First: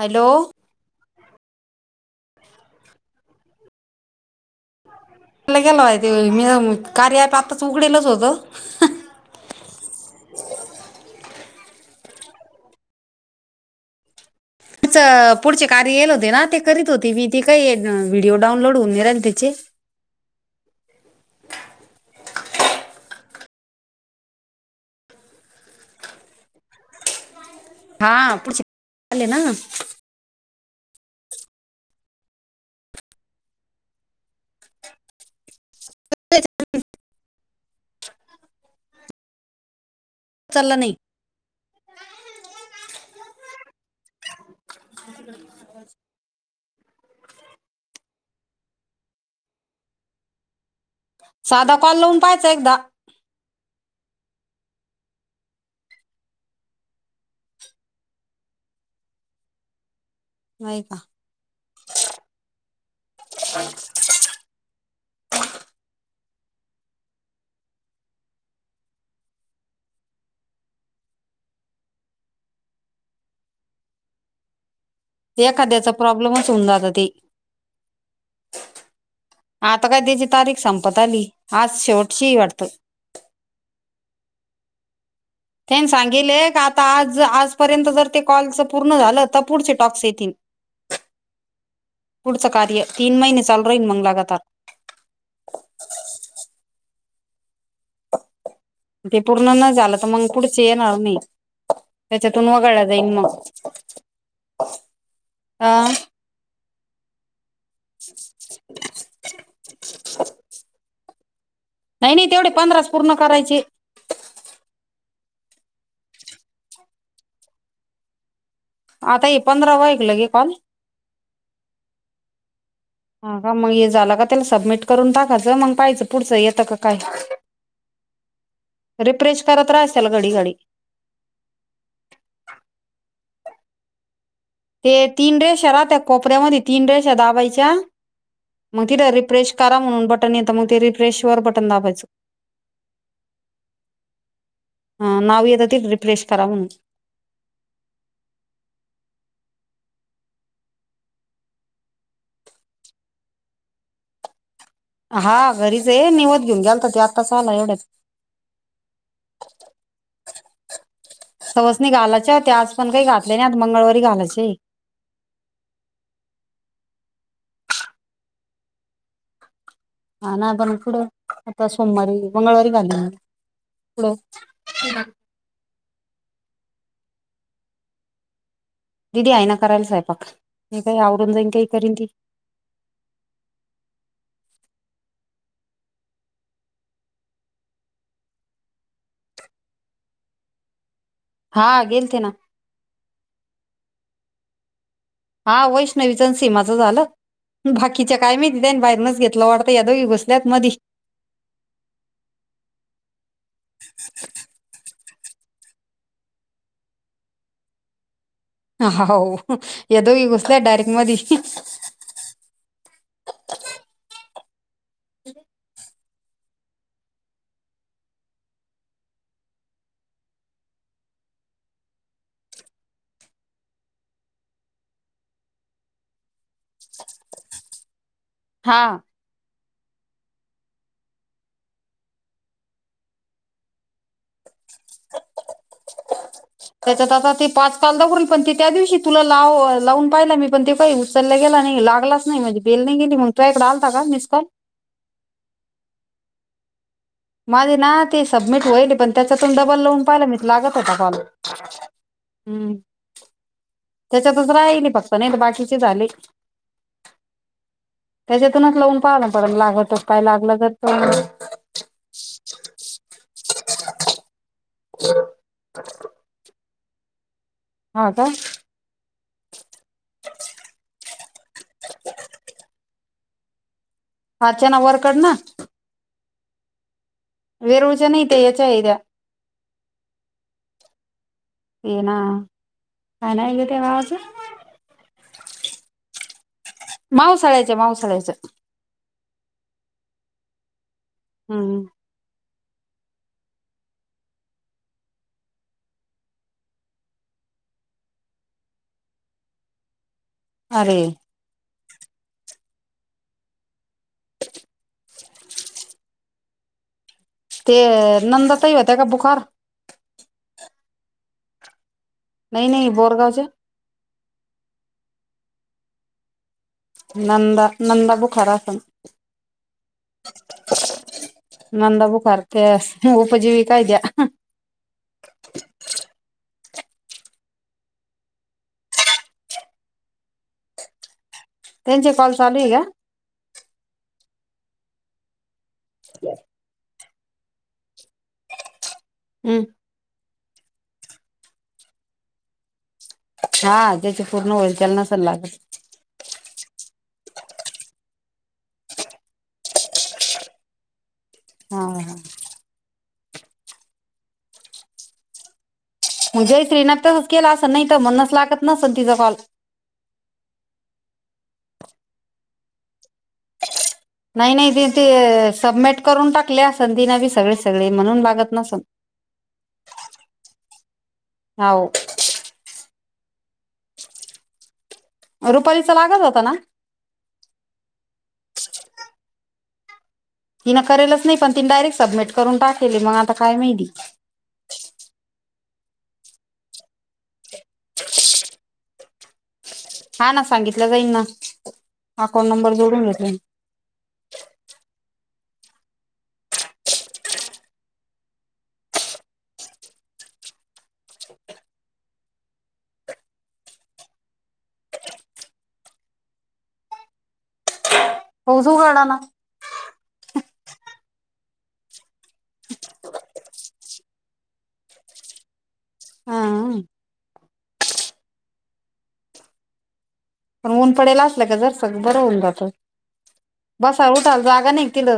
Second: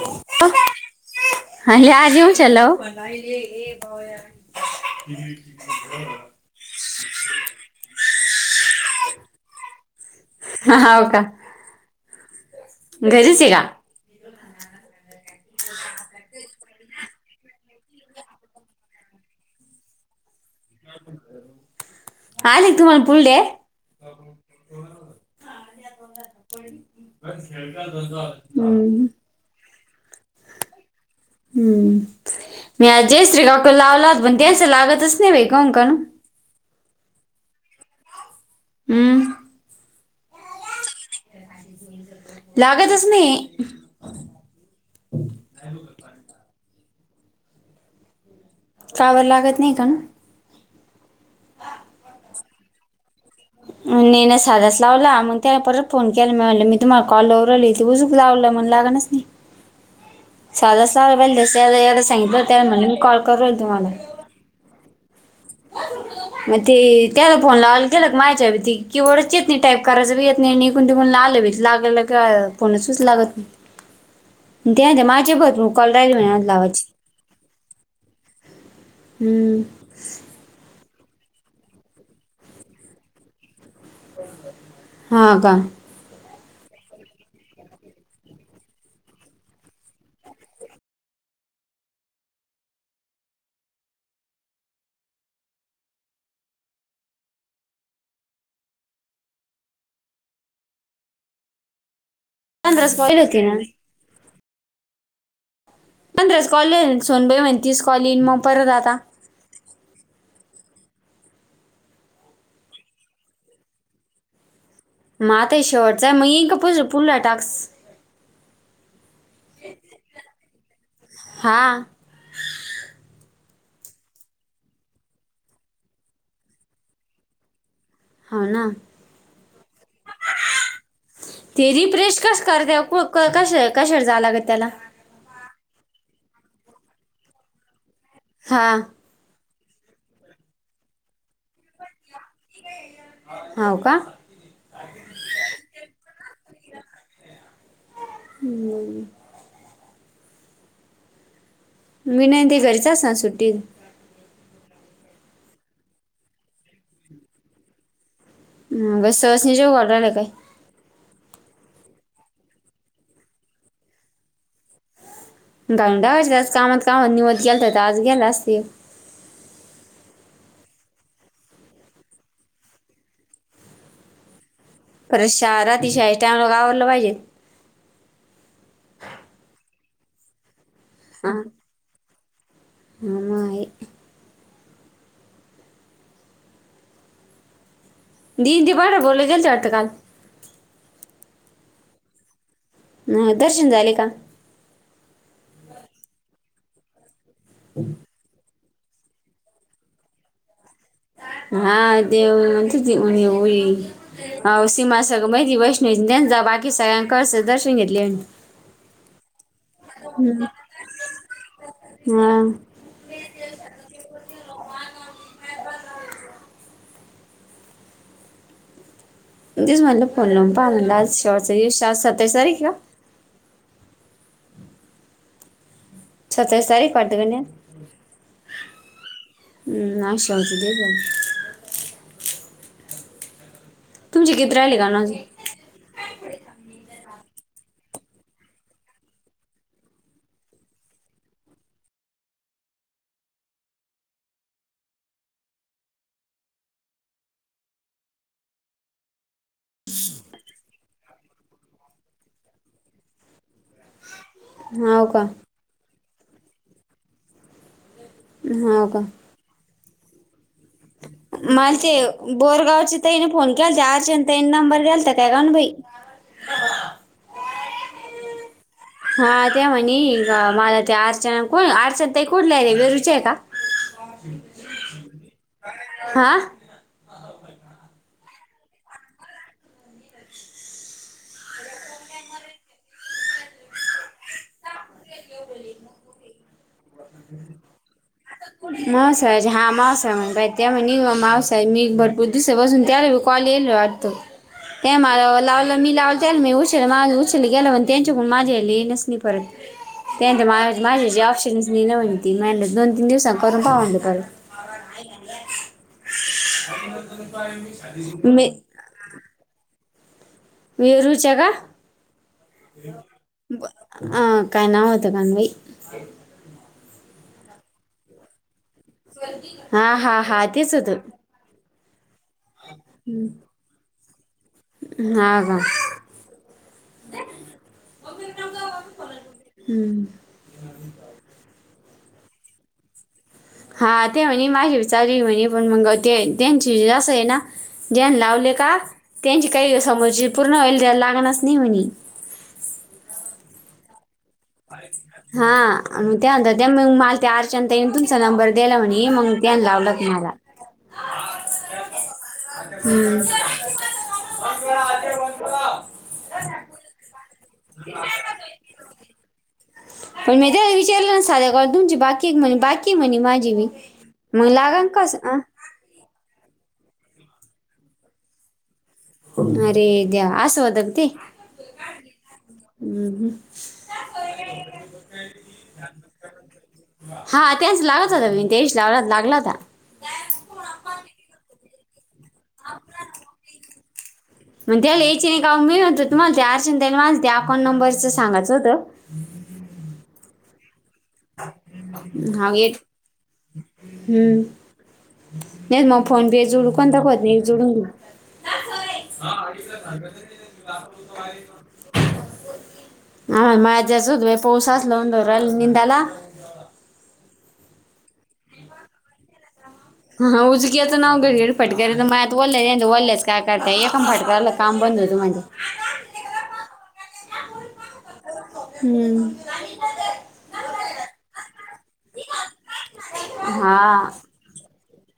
Hello अरे आरही हू चलो [unintelligible] म्हणलं गेलो आहे ते मी कार्या अँप आताच उघडेलच होत हाव का घरीेचये का तीच पुढचे कार्य येल होते ना ते करीत होती ती ती काय व्हिडिओ डाउनलोड होऊन नाही राहिले तिचे आले तुम्हाला पुढले हा पुढचे हम्म, आले ना हू मी आज जयश्री ला लावला पण त्याचं लागतच नाही बाई का कण हू उचलला नाही लागतच नाही [inaudible] का बर लागत नाही कण साधा कॉल लावुन पाहायचा एकदा नई ना साधाच लावला मग त्या परत फोन केला मी म्हणल मी तुम्हाला कॉल लाऊ राहिले ते उजूक लावलं मन लागणच नई [inaudible] नाही का साधाच लावला पहिल एवढ सांगितलं त्या म्हणे मी कॉल करू राहिले तुम्हाला म ते त्याला फोन लावाल ते लोक माया [unintelligible] की वरचे येत नाही टाईप करायच बी येत नाही इकुण तिकुण आलं बी लागलं का फोनच लागत नाही [inaudible] त्या नाही तर माय ते [unintelligible] एखाद्याचा कॉल राहिले माझे आज प्रॉब्लेमच होऊन जात लावायचे ते हू आता काय त्याची तारीख संपत आली आज शेवटचीये वाटतं हा का त्यांनी सांगिले का आता आज आजपर्यंत जर ते कॉलच पूर्ण झालं तर पुढचे टॉक्स येतिन पुढच कार्य तीन महीने चालु राइन मंग लगातार म ते पूर्ण न झालं तर मग पुुढचे येणार नाही त्याच्यातून वगळला पंधराच जाईन कॉल मग होते ना आ पंधराच कॉले सुनबाई म्हण तीस कॉल इन म परत आता नाही नाही तेवडे पंधराच पूर्ण करायचे म आता हे शेवटचाये मग येईल का पूज पुढला टास्क आता हे पंधरावाये लगे कॉल हा हा का मग हे झालं का त्याला सबमिट करून टाकाचं मग पाहियचं पुढचं येतं का काय हो ना रिफ्रेश करत राहायचं त्याला घडी घडी ते रिफ्रेश कस करत्या कश कशावर जाय लागत त्याला? ते तीन रेषा राहत्या कोपऱ्यामधी तीन रेषा दाबायच्या, हा मग तिथं रिफ्रेश करा म्हणून बटन येता मग ते रिप्रेशर वर बटन दाबायचं. हाव.. का? हा... नाव येत ते रिफ्रेश करा म्हणून हम्म विनय ते घरीच असनार सुट्टी? हा घरीच है निवद घेऊन गेलता त्यो आत्ताच आला एवढ्यात ह्.. ब सवासणी जेवायला आले काय? सवासणी घालायच्या होत्या आज पण काही घातले नाही मंगळवारी घालायचय. गांडावर आज कामात कामात निवद केलता तर आज गेल्या असतील. हा.. ना.. पण पुढं.. आता सोमवारी, मंगळवारी घालीन मी पुढ शाळा राहती शाळेच्या टायमला मग आवरलं पाहिजे. दिदी आहेना करायला स्वयंपाक, मी काही आवरून जाईन काही करीन ती. हम् दिदी बर बोले गेलत्या वाटतं काल हा.. गेलते ना. ह्.. दर्शन झाले का? हा.. वैष्णवीच, सीमाचं झालं... बाकीच्याच काय माहिती त्यांनी बाहेरूनच घेतलं वाटतं या दोघी घुसल्यात मधी हा.. ते.. व आमचंच आहे की हुई हुई हा.. ओ.. सीमासगळं बहिणी वैष्णवीच त्यांचा बाकी सगळ्यांन कळसाचं दर्शन घेतले. हा वो ह्या दोघी घुसल्या डायरेक्ट मधी ह्.. हा ह [inaudible] तेच म्हणलं फोन लावून पाहावं म्हणलं, आज सत्तावीस तारीख हे का? सत्तावीस तारीख वाटते का नई हां हु.. आवसे आवसे देऊ जाऊन. तुमचे किती राहिले गाण अजून? त्याच्यात आता ते पाच पांदा पण ते त्या दिवशी तुला लाव.. लावून पाहिला मी पण ते काही उ उचला गेला नाही लागलाच नाही म्हणजे बेलने नाही गेली मग तोह्याकडं आलता का मिसकॉल? माझी ना ते सबमिट होईल पण त्याच्यातून डबल लावून पाहिलं मी लागत होता कॉल. हम्म त्याच्यातच राहिली हो फक्त का नाही तर बाकीचे झाले. त्याच्यातूनच हो लावून का पाहाना परत लागतर काय लागला तर तो मला ते बोरगावचे तईनं फोन केला ते आर्जंट त्यानं नंबर देलता तर काय काण बाई हा.. का? हा त्या म्हणे मला ते अर्चना कोण अर्चना ताई कुठल्या आहे रे वेरुच्या का? अर्चना वरकड ना? हा. वेरूळच्या नाहीत ह्याच्या आहे त्या ते ना काय नाव हेग त्या गावाचं? बोल ना [unintelligible] माऊसाळ्याचे मावसाळ्याच. मावसाळ्याचे हा मावसाळा त्याम्हणी मावसाळ हम्म मी भर. खूप दिवसा पासून त्याला बी कॉल येले वाटत. त्या मला लावलं मी त्याला उशल मा उशील गेलं पण त्यांच्याकडून माझ्या येनस म परत [unintelligible] ह. [unintelligible] त्यानंत माझ माझ्या जी ऑप्शनच म्हण मा दोन तीन दिवसां करून पाह. [unintelligible] मी ते होत बुखार वेरु च्या का नाही नाही आहे बोरगावच्या का काय नाव होतं कानवा [unintelligible] ई. नंदा नंदा बुखार आसन. हा हा हा तेच होत. नंदा बुखार त्या उपजीवीका त्या. हा का. हम्. त्यांचे कॉल चालू हे का. हा ते म्हणे माझी बी चालू म्हणे पण मग ते त्यांची जास्त. ना ज्यां लावले का त्यांची हम्म काही समोरची पूर्ण वल द्यायला लागणारच नाही म्हणे. [unintelligible] छ्या त्या्ची पूर्ण हो यल नसल लागत. हा मग त्यानंतर त्या मग मला त्या आरच्यांत येन तुमचा नंबर दिला म्हणे मग त्यान लावलं तुम्हाला. हा हा हम्म. मंगजयश्री न तसं केला अस नाही तर म्हणच लागत नसन तिचा कॉल. पण मी त्याला विचारलं ना साधे तुमची बाकी एक म्हणे बाकी म्हणे माझी मीझी बिन. नाही नाही त ते सबमिट करून टाकले सं ती नाव [unintelligible] सगळे सगळे म्हणून बगत नस अरे देवा असं होत का ते. हो हम् ह. [unintelligible] रुपालीचा लागत होता ना. हा त्याच लागत होता त्या दिवशी लावला लागला होता. तिन करेलच नाही पण ती डायरेक्ट सबमिट करून टाकेल हे मग आता काय माहिली. मग त्याला या यची नाही का मीळणत तुमला ते अर्चन त्याला माझ ते अकाउं नबरं सांगाचं होतं. हा ना सांगितलं जाईन न. हे [unintelligible] हम्म नाही मग फोन पे जुडू कोणता कोत नाही जुडून घ. [unintelligible] [unintelligible] हा माझ्याच पाऊस असला म्हणल राहिल निंदायला. पाऊस उघडलान. हा उजकी आता नाव घड घरी फटके म आत ओल्याले ल्याच काय करताय एकाण फटकाला. [unintelligible] काय बंद होत माझं. हा हम्म. पण ऊन पडेला असल का जर सगळं बरं होऊन जात हा बसाल उठाल जागा नाही तिथ.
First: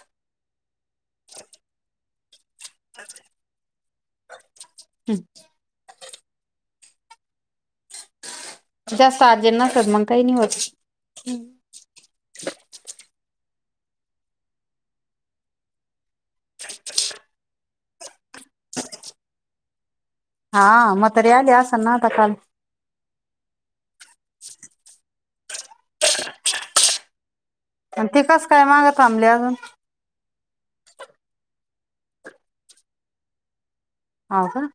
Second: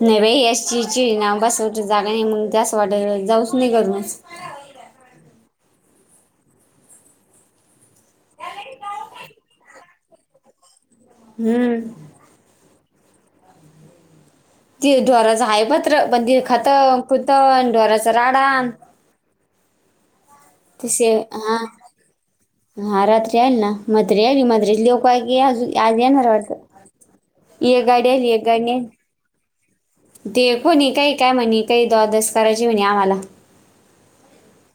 नाही बाई याचीची नाव बस वा जागा नाही मग जास वाट जाऊच नाही करून. [unintelligible] हम्. जास्त अर्जंट नसतल मग काही नाही होत. हम्म. ते ढोराचं आहे पत्र पण ते खतं खुतं न ढोराचं राडा न हा तसे म्हातारी आली हा असंन ना आता काल. हा रात्री आली ना मतारी आली मतारीची ल्योक आहे क अज आज येणार वाटतं. येक गाडी आणि ते आली एक कस गाडी काय नाय. मागं थांबले अजून दे कोणी काही काय म्हणे काही दवादस करायची म्हणे आम्हाला. हाव का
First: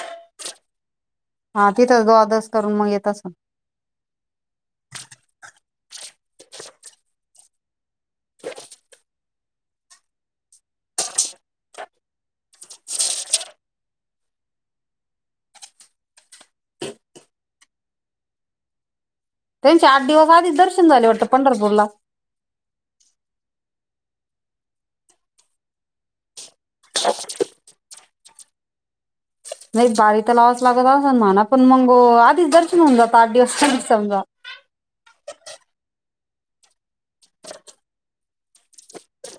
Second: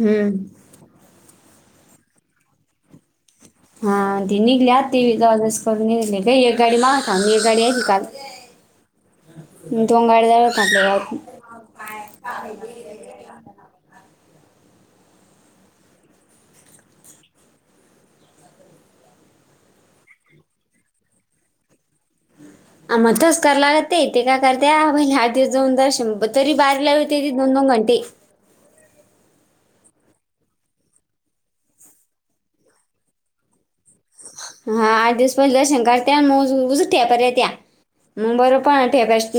हम्म हा तिथंच द्वा दस करून मग येत असंन हा ती निघलीआ ती द्वादस करून निघली का एक गाडी माग एक गाडी काल [inaudible] [unintelligible] [inaudible] त्यांचे आठ दिवस आधीच दर्शन झाले वाटतं पंढरपूरला. आ म तस करा लागते ते काय करत्या पहिले आठ दीवस जाऊन दर्शन ब तरी बाारी लावते ती दोन दोन घंटे. नई बारी त लावाच लागत असंन म्हणा पण मंग आधीच दर्शन होऊन जात आठ दिवस पइले समजा. हां आठ दिवस पईले दर्शन करत्या न म [unintelligible] [unintelligible] पंधरा एकादशीच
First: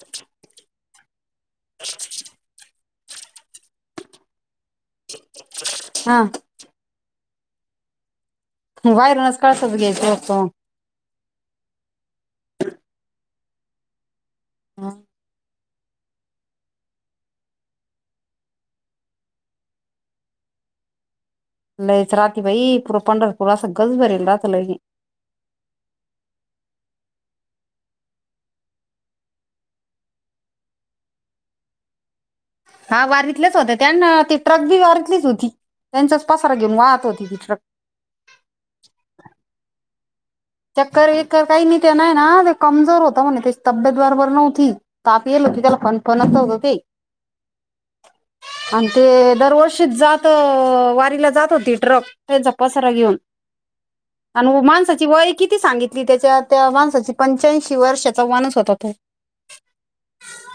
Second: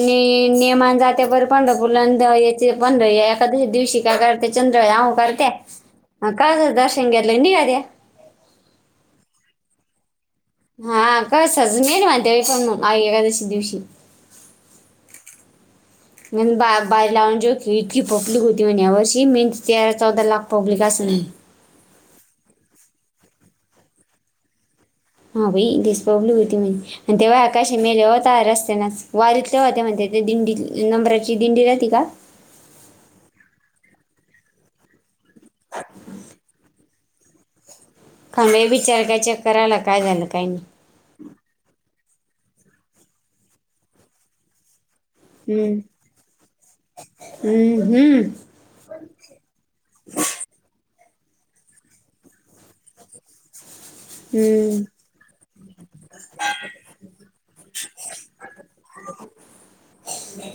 दिवशी काय करते चंद्र याहू करते. हा हं कळसाच दर्शन घेतलंन नीघाल्या. बायरूनच कळसाच घ्यायचं फक्त हा काय सजून येल म्हण त्या आई एकादशी दिवशी. ह मीन बा बायेर लावून जे की इतकी पब्लिक होती म्हण या वर्षी मेन तेरा चौदा लाख पब्लिक आसंन लईच राहते बाई पूरं पंढरपुर असं गज भरेल रातलं की. हां बई [unintelligible] म्हण तेव्हा काशी मेले हो तवा रस्त्यानेच वारीतले होते म्हण ते, ते दिंडी नंबराची दिंडी राहती का? हा वारीतलेच होते त्यां अन ती ट्रक बी वारितलीच होती, त्यांच्याच पसारा घेऊन वाहत होती ती ट्रक. कांबळे बिचारा काय चेक करायला काय झालं काय नी. चक्कर बीक्कर काई नी ते नाय ना ते कमजोर होतं म्हणे त्याची तब्येत बरोबर नव्हती. ताप येल होती त्याला हम्म. फणफणत होतं ते हम्म, हम्म, आणि ते दरवर्षीच जातं वारीला जात होती ट्रक. त्यांचा पसारा घीऊन आण हम्म. माणसाची वय किती सांगितली त्याच्या त्या माणसाची पंच्याऐंशी वर्षाचा मानुस होता तो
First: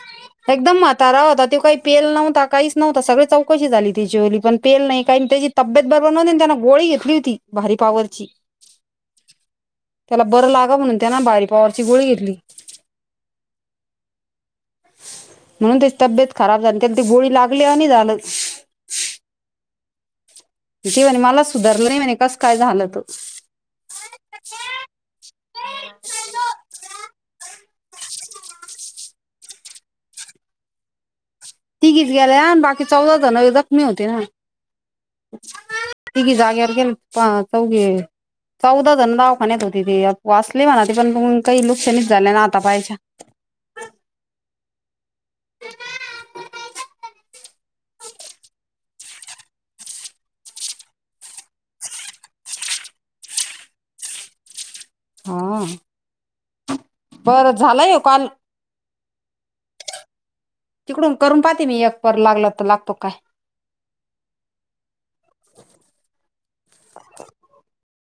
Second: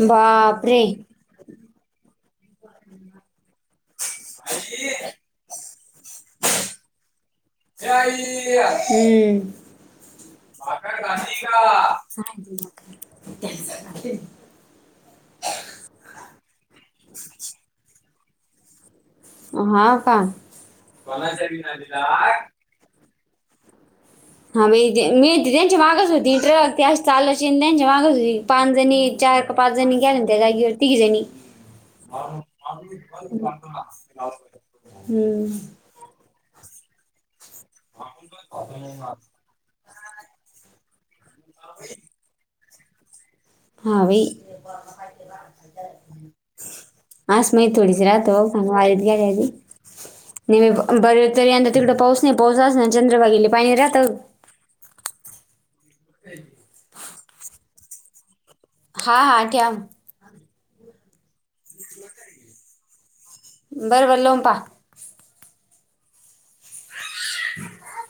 बाप एकदम म्हतारा होता त्यो काई पेल नव्हता काईच नव्हता सगळी चौकशी झाली त्याच्या वाली. पण पेल नाई काई त्याची तब्येत बरोबर नव्हती त्यांनं गोळी घेतली होती भारी पावरची. हम्म त्याला बरं लागा म्हणून त्यानं भारी पावरची गोळी घेतली [unintelligible] म्हणून त्याची तब्येत खराब झाली त्याल ती गोळी लागली आणि झालं हा का ते म्हणे मला सुधारलं नई म्हणे कस काय झालं त. हा मा मिळ त्यांची मागच होती ट्रक ते असं चाल त्यांच्या मागच होती पाच जणी चार का पाच जणी ग्याल्या त्या जागीवर तीघी जणी तिघीच गेल्या आणि बाकी चौदा जण जखमी होते ना हम्म तिघी जाग्यावर गेल पा चौघे चौदा जण ना म्हणत होती ते वाचली म्हणा ते पण काही लुकसानीच झाले ना आता पायाच्या हावी आस माई थोडीशी राहतो पण वारीत गेलेली बरे तरी यंदा तिकडं पाऊस नाही. पाऊस असलाना चंद्रभागेला पाणी राहत. हा. बरं, झालाय यो काॅल. हां हां ठ्याव. तिकडून करून पाहतेे मी एक [unintelligible] लागलातर लागतो काय? बरबर लावून पहा. [unintelligible]